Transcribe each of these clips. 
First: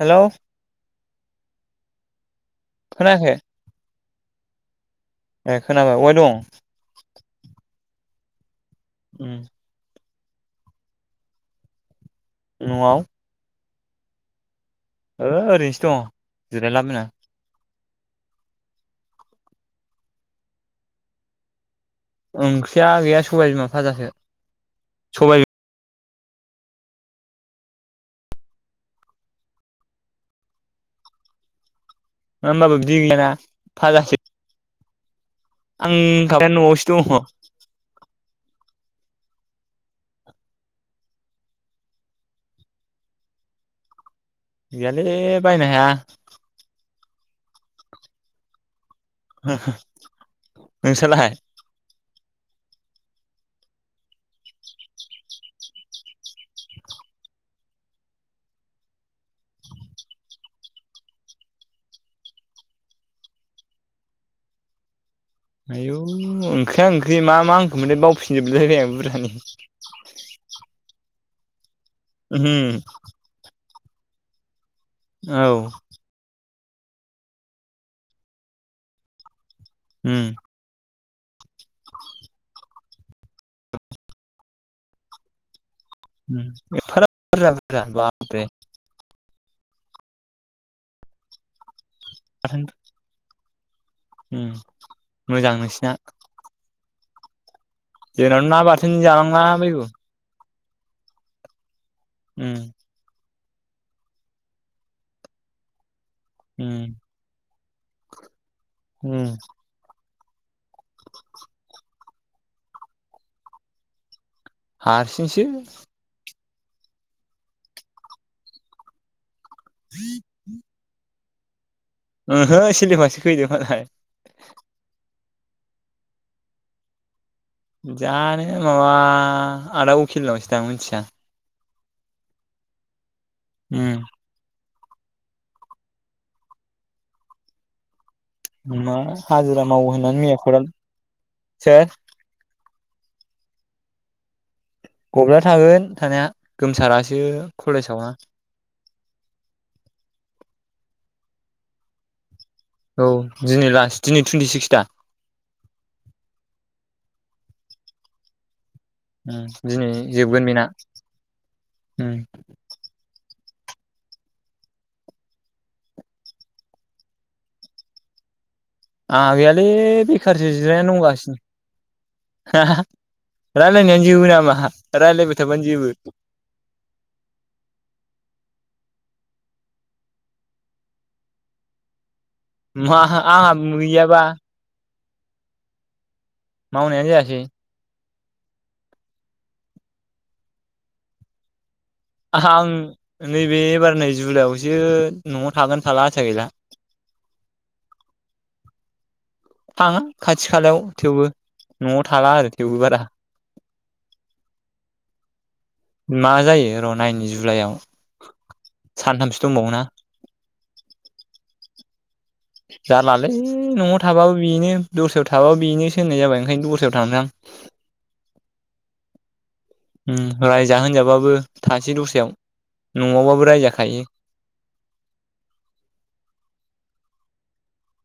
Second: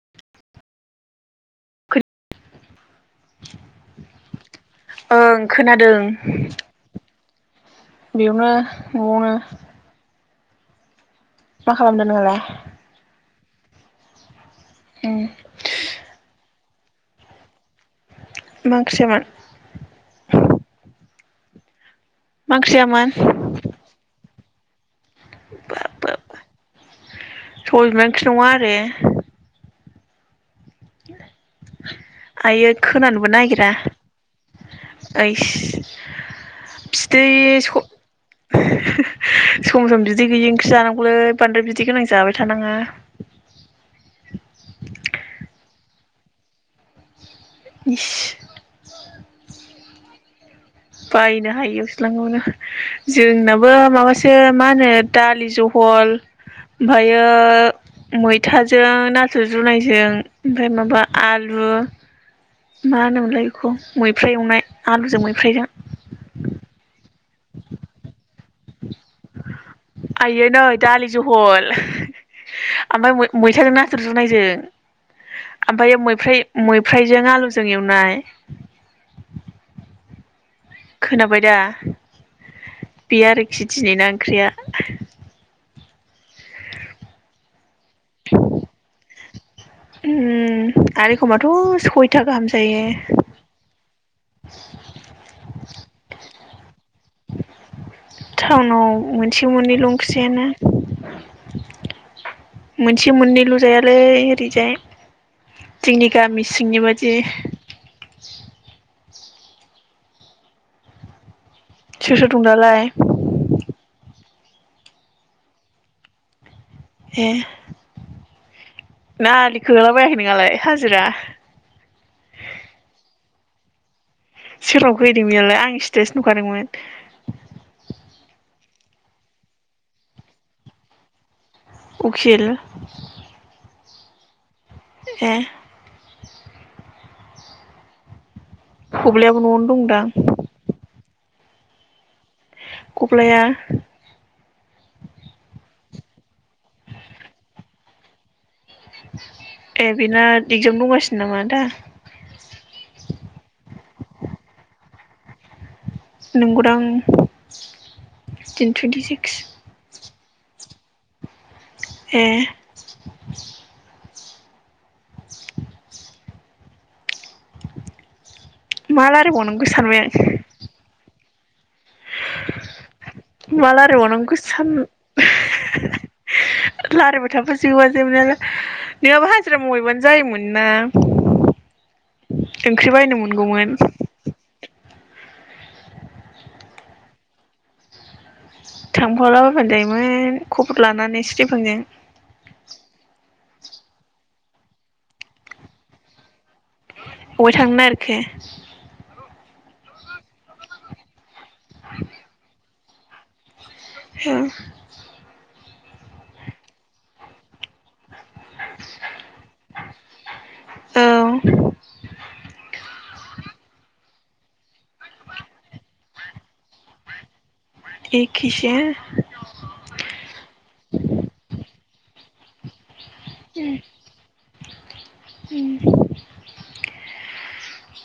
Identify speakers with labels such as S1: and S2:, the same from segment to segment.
S1: Hello
S2: खो
S1: खोनायाखै
S2: ओं
S1: ए खोनाबाय
S2: खोनादों
S1: अबाय दं
S2: बेयावनो न'आवनो
S1: उम
S2: मा खालामदों नोंहालाय
S1: न'आव
S2: उम
S1: ओरैनोसो दङ जिरायला बायना
S2: मा ओंख्रिसोमोन
S1: ओंख्रिया गैया सबाइ बिमा फाजासो सबाय
S2: सबाइ बिमाया ओंख्रि नङा आरो आइयै
S1: होमबाबो बिदि गैयाना
S2: खोनानोबो नागिरा
S1: फाजासो
S2: [inaudible] सम सम
S1: आं खाबाया न'आवसो दङ
S2: बिदै गैयि ओंख्रि जानांगौलै बांद्राय बिदै गोनां जाबाय थानाङा
S1: गैयालै बायनो हाया
S2: इस
S1: हम
S2: बायनो हायो नो जोंनाबो माबासो मा होनो दालि जहल ओमफायो मैथाजों नाथुर जुनायजों ओमफ्राय माबा आलु ओ मा होनोमोनलाय बेखौ मैफ्राय एवनाय आलुजों मै
S1: आयौ ओंख्रिया ओंख्रि मा मा ओंखोममोनलाय बावफिनजोबलायबाय आं बुरजानि
S2: आइयो नै दालि जहल
S1: उम
S2: आमफाय मैथाजों ना- नाथुर जुनायजों
S1: औ
S2: ओमफायो मैफ्राय- मैफ्रायजों आलुजों एवनाय
S1: उम
S2: खोनाबाय दा बे आरोखि दिनै ना ओंख्रिया
S1: उम एफाग्राब बुरजा बुरजा बाबरे
S2: उम आरो एखमाथ' सयथा गाहाम
S1: बाथोन
S2: जायो
S1: उम मोजां नोंसिना जोंनाथ' ना
S2: थाउनाव
S1: बाथोन जानांला
S2: मोनसे मोननैल'
S1: बायगौ
S2: ओंख्रिआनो
S1: उम
S2: मोनसे मोननैल' जायालै ओरैजाय जोंनि गामि सिंनि
S1: उम
S2: बादि [unintelligible]
S1: उम
S2: सोर सोर दं दालाय
S1: हारसिंसो
S2: ए ना आलि खोलाबायाखै नोङालाय हाजिरा
S1: ओहो सिलिबासो फैदो मालाय
S2: फैदों बियालाय आं स्टेटास नुखादोंमोन
S1: जानो माबा आदा उखिल लांनोसै दां मिन्थिया
S2: उखिल
S1: उम
S2: ए
S1: मा
S2: गब्लायाबो
S1: हाजिरा
S2: न'आवनो
S1: मावो
S2: दंदां
S1: होनना मैया खदाल से
S2: गब्लाया
S1: गब्लाया थागोन थानाया गोमसारासो खलेजाव ना
S2: ए बेना एगजाम दंगासिनो नामा दा
S1: औ दिनै लास दिनै टुइन्टि सिक्स दा
S2: नंगौदां [unintelligible]
S1: उम दिनै जोबगोन बेना उम
S2: ए मा
S1: आंहा गैयालै
S2: रायलायबावनांगौ सानबाय आं
S1: बेखारसो जिरायनानै दंगासि‌ [unintelligible]
S2: मा
S1: रायलायनायानो जोबो
S2: रायलायबावनांगौ
S1: नामा रायलायबाय थाबानो जोबो
S2: लारायबाय थाबा जोबा जोबनायालाइ [unintelligible] हाजिरा मावहैबानो जायोमोनना ओंख्रि
S1: मा
S2: बायनो
S1: आंहा
S2: मोनगौमोन
S1: गैयाबा मावनायानो जायासै
S2: थांफाला बायबानो जायोमोन खबर लानानै स्रिफांजों
S1: आं नैबे एबार नै जुलाइआव सो न'आव थागोन थाला आसा गैला
S2: बहाय थांनो नागिरखो
S1: थाङा खाथि खालायाव थेवबो न'आव थाला आरो थेवबो बारा
S2: [unintelligible]
S1: मा जायो र'नायनि जुलाइआव सानथामसो दंबावो ना
S2: औ [unintelligible]
S1: जालालै न'आव थाबाबो बेनो दस्रायाव थाबाबो बेनो सो होननाय जाबाय ओंखायनो दस्रायाव थांनो आं
S2: एखेसो
S1: उम रायजा होनजाबाबो था‌ जि दस्रायाव न'आवबाबो रायजाखायो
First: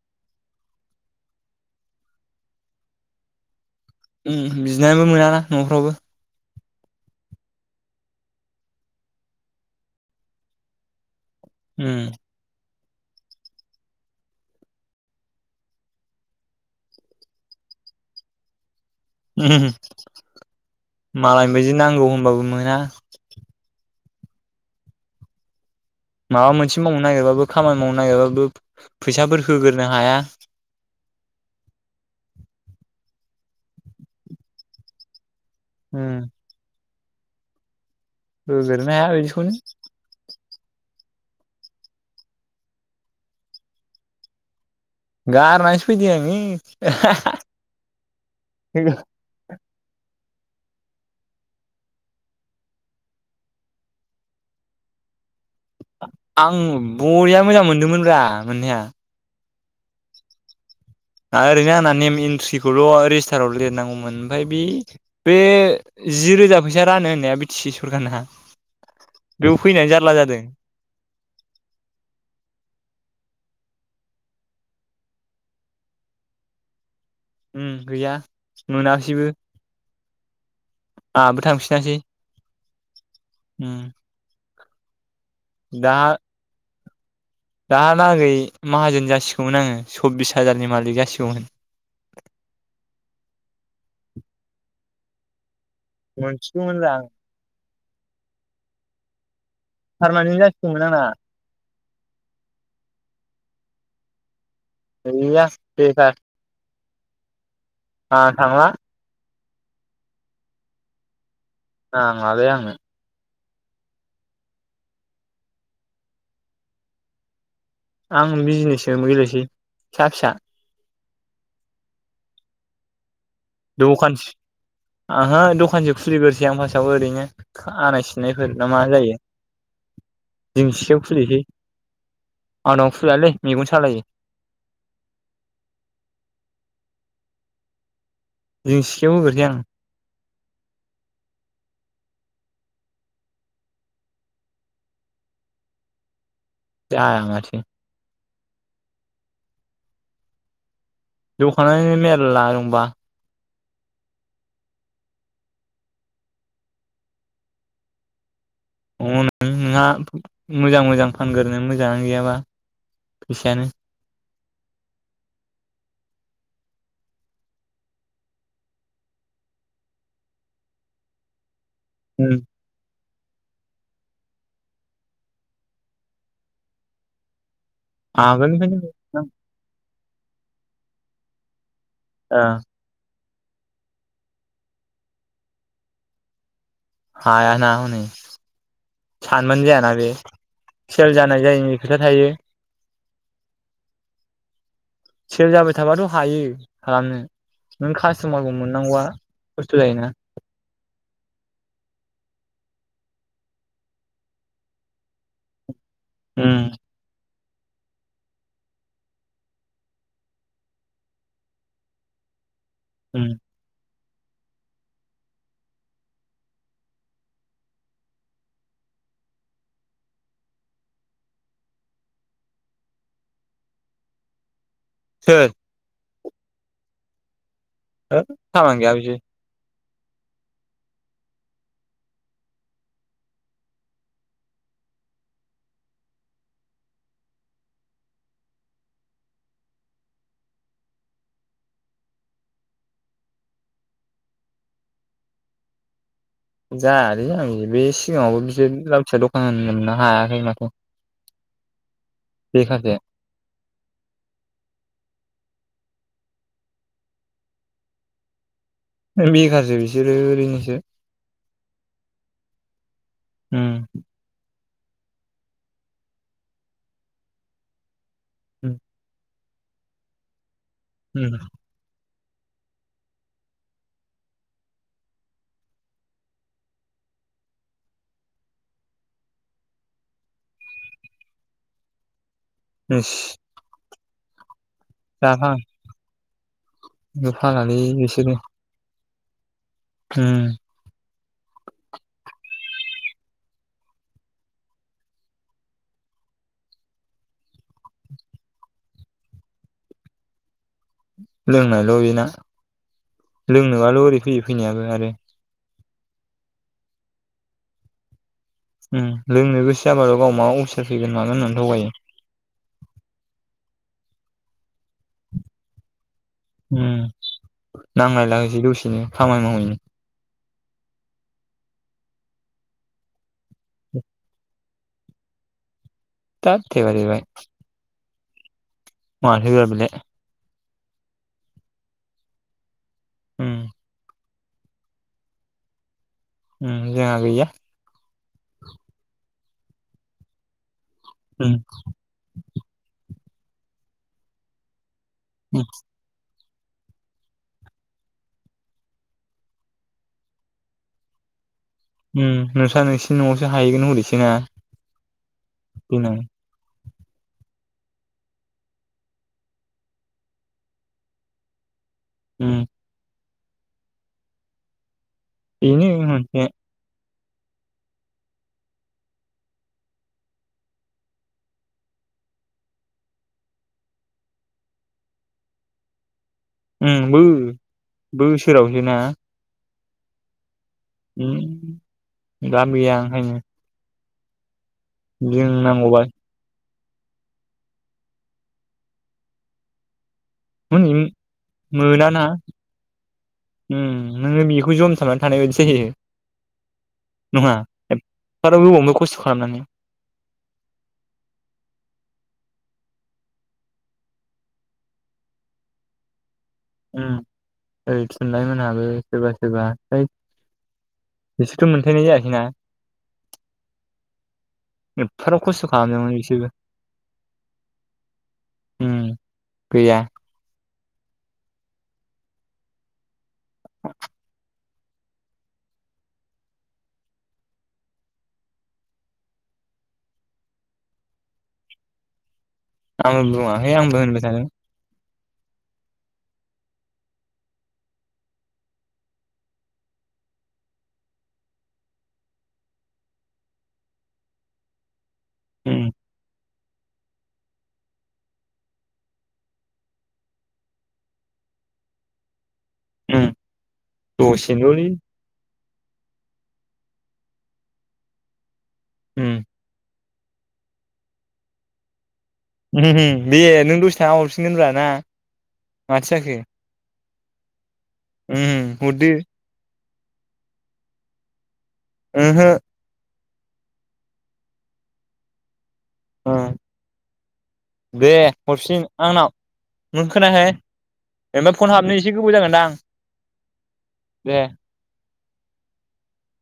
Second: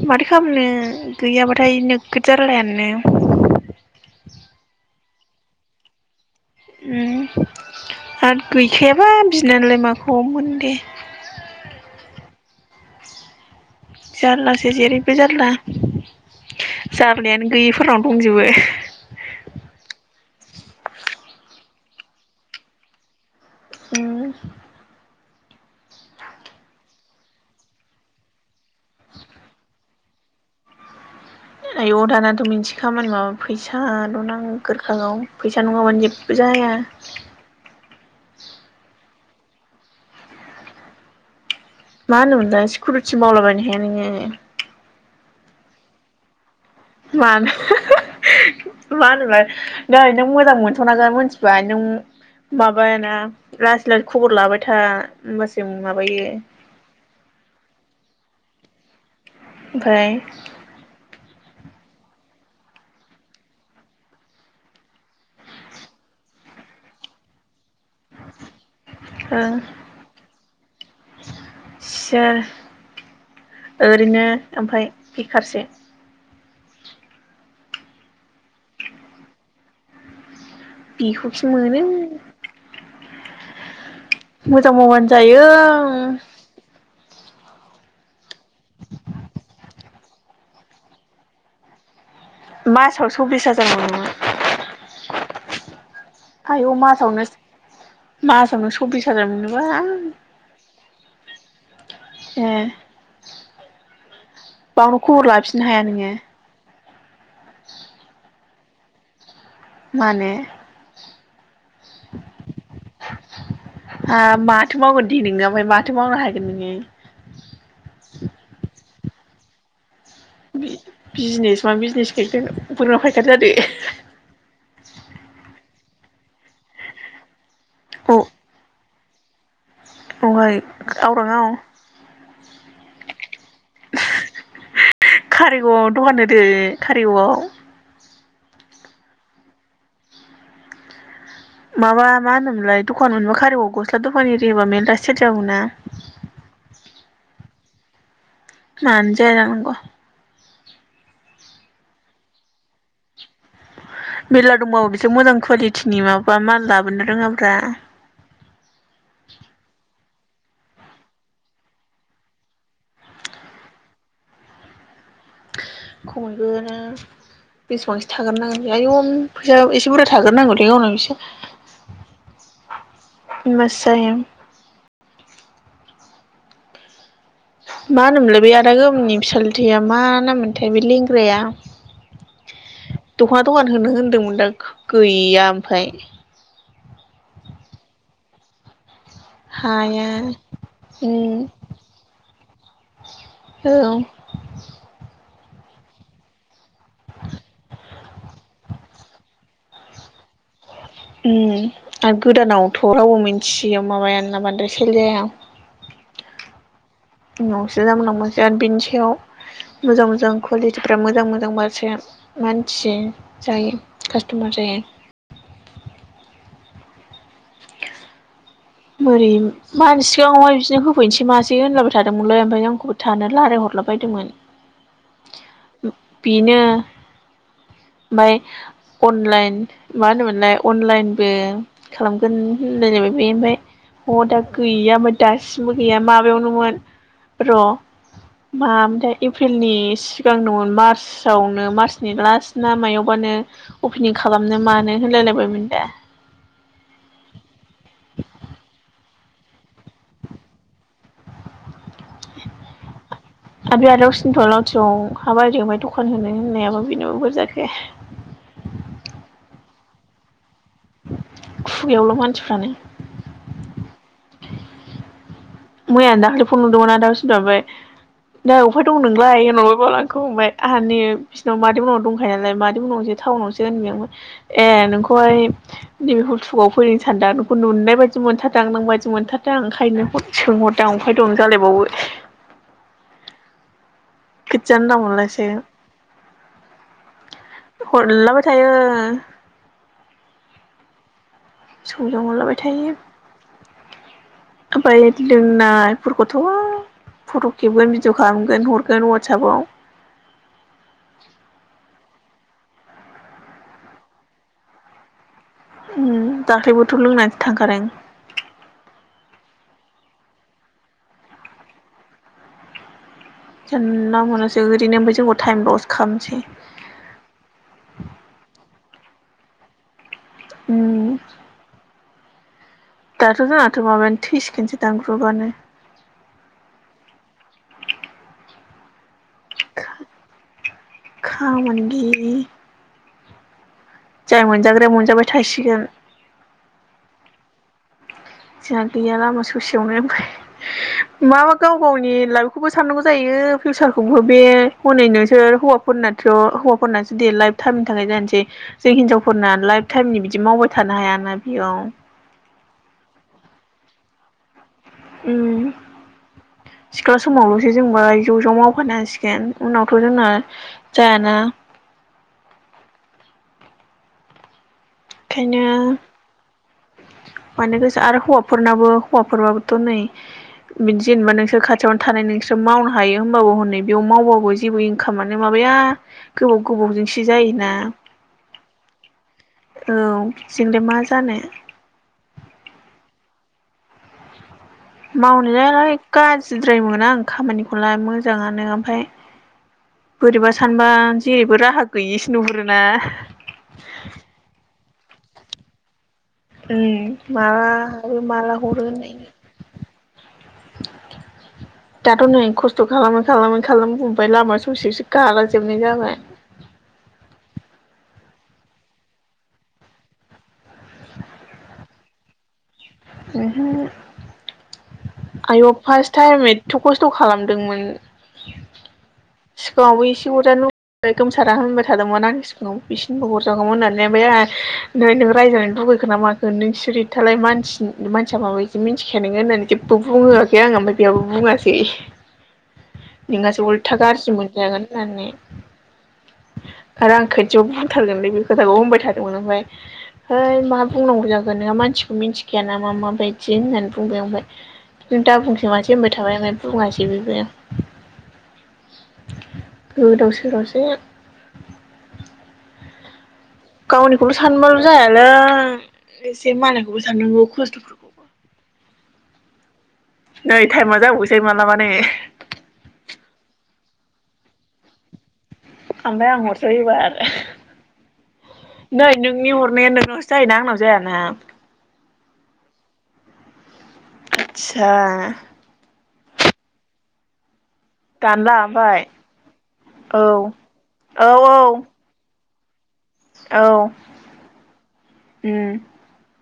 S2: माथो खालामनो गैयाबाथाय नोगोद जारालायानो
S1: उम बिनानैबो मोनाना न'फ्रावबो।
S2: उम आरो गैखायाबा बिनानलाइ माखौ मोन दे।
S1: उम।
S2: जारलासो जेरैबो जारला। जारलायानो गैयिफोरनाव दंजोबो।
S1: उमहुहु मालायनि बादि नांगौ होनबाबो मोना।
S2: उ [unintelligible]
S1: माबा मोनसे मावनो नागिरबाबो खामानि मावनो नागिरबाबो फैसाफोर होग्रोनो हाया। [inaudible]
S2: आय' दानाथ' बिदि खामानि माबाबा फैसा ल' नांग्रो खागौ। फैसा नंङाबानो
S1: उम
S2: जेबबो जाया।
S1: होगोरनो हाया‌ एसेखौनो।
S2: मा होनोमोनलाय सिकिउरिटि मावलाबायनो हाया नोंङो?
S1: गारनासो फैदि आंङो।
S2: मानो [unintelligible] मा होनो मोनोलाय नैऐ नों मोजां मोनस'नाखै मिथिबाय नों माबायाना लासै लासै खबर लाबाय था होनबासो
S1: आं बरिया मोजां मोनदोंमोनब्रा मोननाया।
S2: ओमफाय?
S1: ओरैनो आंना नेम एन्ट्रिखौल' रेजिस्टाराव लिरनांगौमोन ओमफ्राय बि बे जि रोजा फैसा रानो होनाया बि थि सि सरखारना बेयाव फैनानै जारला जादों।
S2: इसोर ओरैनो थामफाय बेखारसो।
S1: उम गैया मोनाखिसैबो।
S2: बिखौखि मोनो।
S1: उम
S2: मोजां मावबानो जायो।
S1: दा दालागै माहाजोन जासिगौमोन आंङो सब्बिस हाजारनि मालिक जासिगौमोन।
S2: मासाव सब्बिस हाजार मोनोमोन? आयौ
S1: मोनसिगौमोनब्रा आं
S2: मासावनो मासावनो सब्बिस हाजार मोनो
S1: पारमानेन्ट जासिगौमोन आंना।
S2: ए बावनो खबर
S1: गैया
S2: लाफिननो हाया नोंङो?
S1: आ थांङा।
S2: मानो?
S1: नांङालै आंनो।
S2: हाब माथो मावगोन दे नोंङो आमफायय माथो मावनो हागोन नोंङो?
S1: आं बिजनेसो गेलेनोसै फिसा फिसा।
S2: बिजनेस मा बिजनेस ग बोरमा फायखा जादो।
S1: आंहो दखानसो खुलिग्रोसै आं फार्स्टआव ओरैनो आनाय
S2: अ
S1: सिननायफोर ना मा जायो।
S2: दहाय
S1: दिंसियाव खुलिहै
S2: आवराङाव
S1: आंनाव खुलियालै।
S2: कारिगावआव दखान होदो कारिगावआव।
S1: जों सियाव होगोनलै आं।
S2: माबा मा होनोमोनलाय दखान मोनबा कारिगाव आव गस्ला दखान एरिहोबा मेरला सेल जागौना।
S1: जाया माथो।
S2: मानो जाया जानांगौ।
S1: दखानानो मेरला दंबा।
S2: मेरला दंबावो बिसोर मोजां कुवालिटिनि माबा माल लाबोनो रोङाब्रा।
S1: हनै नोंहा मोजां मोजां फानग्रोनो मोजाङानो गैयाबा। फैसायानो।
S2: खमैबो बेसेबांसो थाग्रोनांगोन आयु फैसा एसे बुरजा थाग्रोनांगौलै गावनाव एसे
S1: ओम
S2: होनबासो जायो। मा होनोमोनलाय बे आदा गोग्गोमनि
S1: आगोलनिफ्रायनो
S2: बिसालथेया मा नाम मोनथाय बे लेंग्राया
S1: ओं।
S2: दख'ना दखान होनो होनदोंमोन दा गैया ओमफाय।
S1: हाया ना हनै। सानबानो जायाना
S2: हाया
S1: बे सेल
S2: उम
S1: जानाय जायैनि खोथा थायो।
S2: औ।
S1: सेल जाबाय थाबाथ' हायो खालामनो। नों कास्ट'मारखौ मोननांगौआ खस्थ' जायोना?
S2: आरो गोदानावथ' रावबो मिथियो माबाय ना बांद्राय सेल जाया।
S1: ओम।
S2: उनावसो जामलांबासो बिनि सायाव मोजां मोजां कुवालिटिफ्रा मोजां मोजां बासो मा हो नो मानसि
S1: उम
S2: जायो कास्ट'मार जायो। बोरै मा होनो सिगाङाहाय बिसोरनो होफैनोसै मासै होनलाबाय थादोंमोनलै ओमफ्राय आंखौबो थानो रालायहर लाबायदोंमोन।
S1: सोर?
S2: बेनो
S1: होद
S2: ओमफाय
S1: खामानि गैया बिसोर
S2: अनलाइन मा होनोमोनलाय अनलाइनबो खालामगोन होनलायलायाय बे ओमफ्राय ह दा गैया ओमफाय दासिमबो गैया माबायावनोमोन र' मामोनथाय एप्रिलनि सिगांनोमोन मार्चआवनो मार्चनि लास्ट ना मायावबा नो अपेनिं खालामनो मानो होनलायलायबायमोन दा।
S1: जानो आं बे सिगाङावबो बिसोर लावथियाव दखान होननो हायाखै माथो। बेखारसो
S2: आरो बे आदा वासिंथ'ना लावथियाव हा बायदों ओमफाय दखान होनो होननायाबो बेनाबा बोरै जाखो।
S1: बेखारसो बिसोरो ओरैनोसो।
S2: खुगायावल' मानसिफ्रानो।
S1: उम
S2: मैयाना दाखालि फन हरदोंमोन आदा असिन्थया ओमफाय नै
S1: उम
S2: अबफाय दं नोंलाय होनहरबाय बाल आंखौ ओमफाय आंहा नै बिसिनाव मादैमोनाव दं नालाय मादै मोनावसै टाउनावसो होनबाय आं ओमफाय ए नोंखौहाय नैबेखौ हलथुगाव फैगोन सान दों आं नोंखौ नुनाय बायदि मोनथारदों आं नों बायदि मोनथारदों आ ओंखायनो सोंहरदों आं अफाय दं नों जालायबावो।
S1: इस
S2: जानला मोनलासो।
S1: जाफां जुफालालै बिसोरो
S2: हरलाबाय थायो।
S1: ओम
S2: सोंहरलाबाय थायो। ओमफ्राय लोंनाफोरखौथ' फट' खेबगोन भिडिअ खालामगोन हरगोन वाटसापआव।
S1: लोंनायल' बेना लोंनोबाल' ओरै फैयो फैनायाबो आरो।
S2: ओम दाख्लैबोथ' लोंनानैसो थांखादों।
S1: उम लोंनो गोसो जाबाल' गाव माबा अफिसार फैगोन मागोन होननानै थगायो।
S2: जानला मोनलासो ओरैनो ओमफाय जोंखौ टाइम लस्ट खालामनोसै।
S1: उम नांलायलायनोसै दसेनो खामानि मावहैनो।
S2: उम दाथ' जोंआथ' माबा थैसिगोनसो दां ग्रुपानो।
S1: दाथ थैबा थैबाय मानो होबेलाय
S2: खामानि गैयि
S1: हम
S2: जाय मोनजाग्राया मोनजाबाय थासिगोन
S1: उम जोंआ गैया
S2: जोंहा गैया लामा ससेयावनो ओमफाय मा
S1: उम
S2: मा गाव गावनि लाइफखौबो साननांगौ जायो फिउसारखौबो बे हनै नोंसोर
S1: उम
S2: हौवाफोरनाथ' हौवाफोरनासो दे लाइभ टाइमनि थाखाय जानोसै जों हिनजावफोरना लाइभ टाइमनि बिदि मावबाय थानो हायाना बेयाव
S1: उम नोंस्रा नोंसिनि न'आवसो हाहैगोन हरैसैना
S2: उम सिख्ला समावल'सो जोंबो ज' ज' मावफानांसिगोन उनावथ' जोंना जायाना
S1: उम
S2: ओंखायनो
S1: बिनि उम उम
S2: मानो गोसो आरो हौवाफोरनाबो हौवाफोश्रबाबोथ' नायो जेनेबा नोंसोर खाथियावनो थानाय नोंसोर मावनो हायो होमबाबो हनै बेयाव मावबाबो जेबो इनकामानो म- नो गोबाव
S1: उम बो
S2: गोबावजोंसो जायोना
S1: बोसोरावसोना
S2: औ बिदिजोंलाय मा जानो
S1: दाम गैया ओंखायनो जों
S2: मावनो
S1: नांगौबा
S2: गारजि जेबो मोना आं खामानिखौलाय मोजाङानो ओमफ्राय बोरैबा सानबा जेरैबो राहा
S1: मोनाना
S2: गैयिसो नुहुरोना
S1: उम नोङो बेखौ जम थाबनानै थानाय बायदिसो जायो
S2: उम
S1: नङा
S2: माबा लाब आरो माला
S1: एफाराब
S2: हरो
S1: गोबावबो
S2: होननाय
S1: खस्थ' खालामनानै
S2: दाथ' नै खस्थ' खालामै खालामै खालाम बुबाय लामा ससेसो गालां जोबनाय जाबाय
S1: उम ओइ थुनलाइमोनहाबो सोरबा सोरबा ओ बिसोरथ' मोनथायनाय जायाखैना
S2: ओहो
S1: एफाराब खस्थ'
S2: आयौ फास
S1: खालामदोंमोन
S2: टाइम
S1: बिसोरबो
S2: एथ' खस्थ' खालामदोंमोन!
S1: उम गैया
S2: सिगाङावबो एसे अरजानो गोमसारा होनबाय थादोंमोन आंनि सिगङाव बिसिनिखौबो हरजागौमोन होननानै ओमफाय आं नै नों रायजागोन लुगैखो ना माखो नोंसोरिथालाय मानसि मानसिया माबायदि मिथिखाया नोङो होनना जेबो बुङोआखै आं ओमफाय बेयाबो बुङासै
S1: आं
S2: नोंहासो
S1: बुंआखै
S2: उल्था
S1: आंबो
S2: गाज्रि
S1: थादों
S2: मोनजागोन होननानै आरो आं खोथियाव बुंथारगोनलै बे खोथाखौ बुंबाय थादोंमोन ओमफ्राय हैइ मा बुंनांगौ जाखो नोंहा मानसिखौ मिथिखाया नामा माबायदि होननानै बुंबाय आं ओमफ्राय। नों दा बुंसै
S1: उम
S2: मासै होनबाय थाबाय नालाय बुङासै बेबो गोदाव सोरावसो
S1: ओम
S2: गावनिखौल' सानबाल' जायालै एसे मालायखौबो साननांगौ खस्थ'फोरखौ
S1: उम
S2: नै टाइमा जाबावसै मालाबा नो
S1: रेलि दे नों दसे थाना हरफिनगोनब्रा ना माथो
S2: ओमफ्राय
S1: जाखो
S2: आं हरसै एबार
S1: उम
S2: नै
S1: हरदो
S2: नोंनि हरनाया नों सो जायोना आंनाव जायाना
S1: ओमहो
S2: आटसा
S1: ओं दे
S2: दानला
S1: हरफिन
S2: ओमफ्राय
S1: आंनाव नों
S2: औ
S1: खोनायाखै ओमफ्राय फन गाबनो एसे गोबाव जागोनदां दे
S2: औउम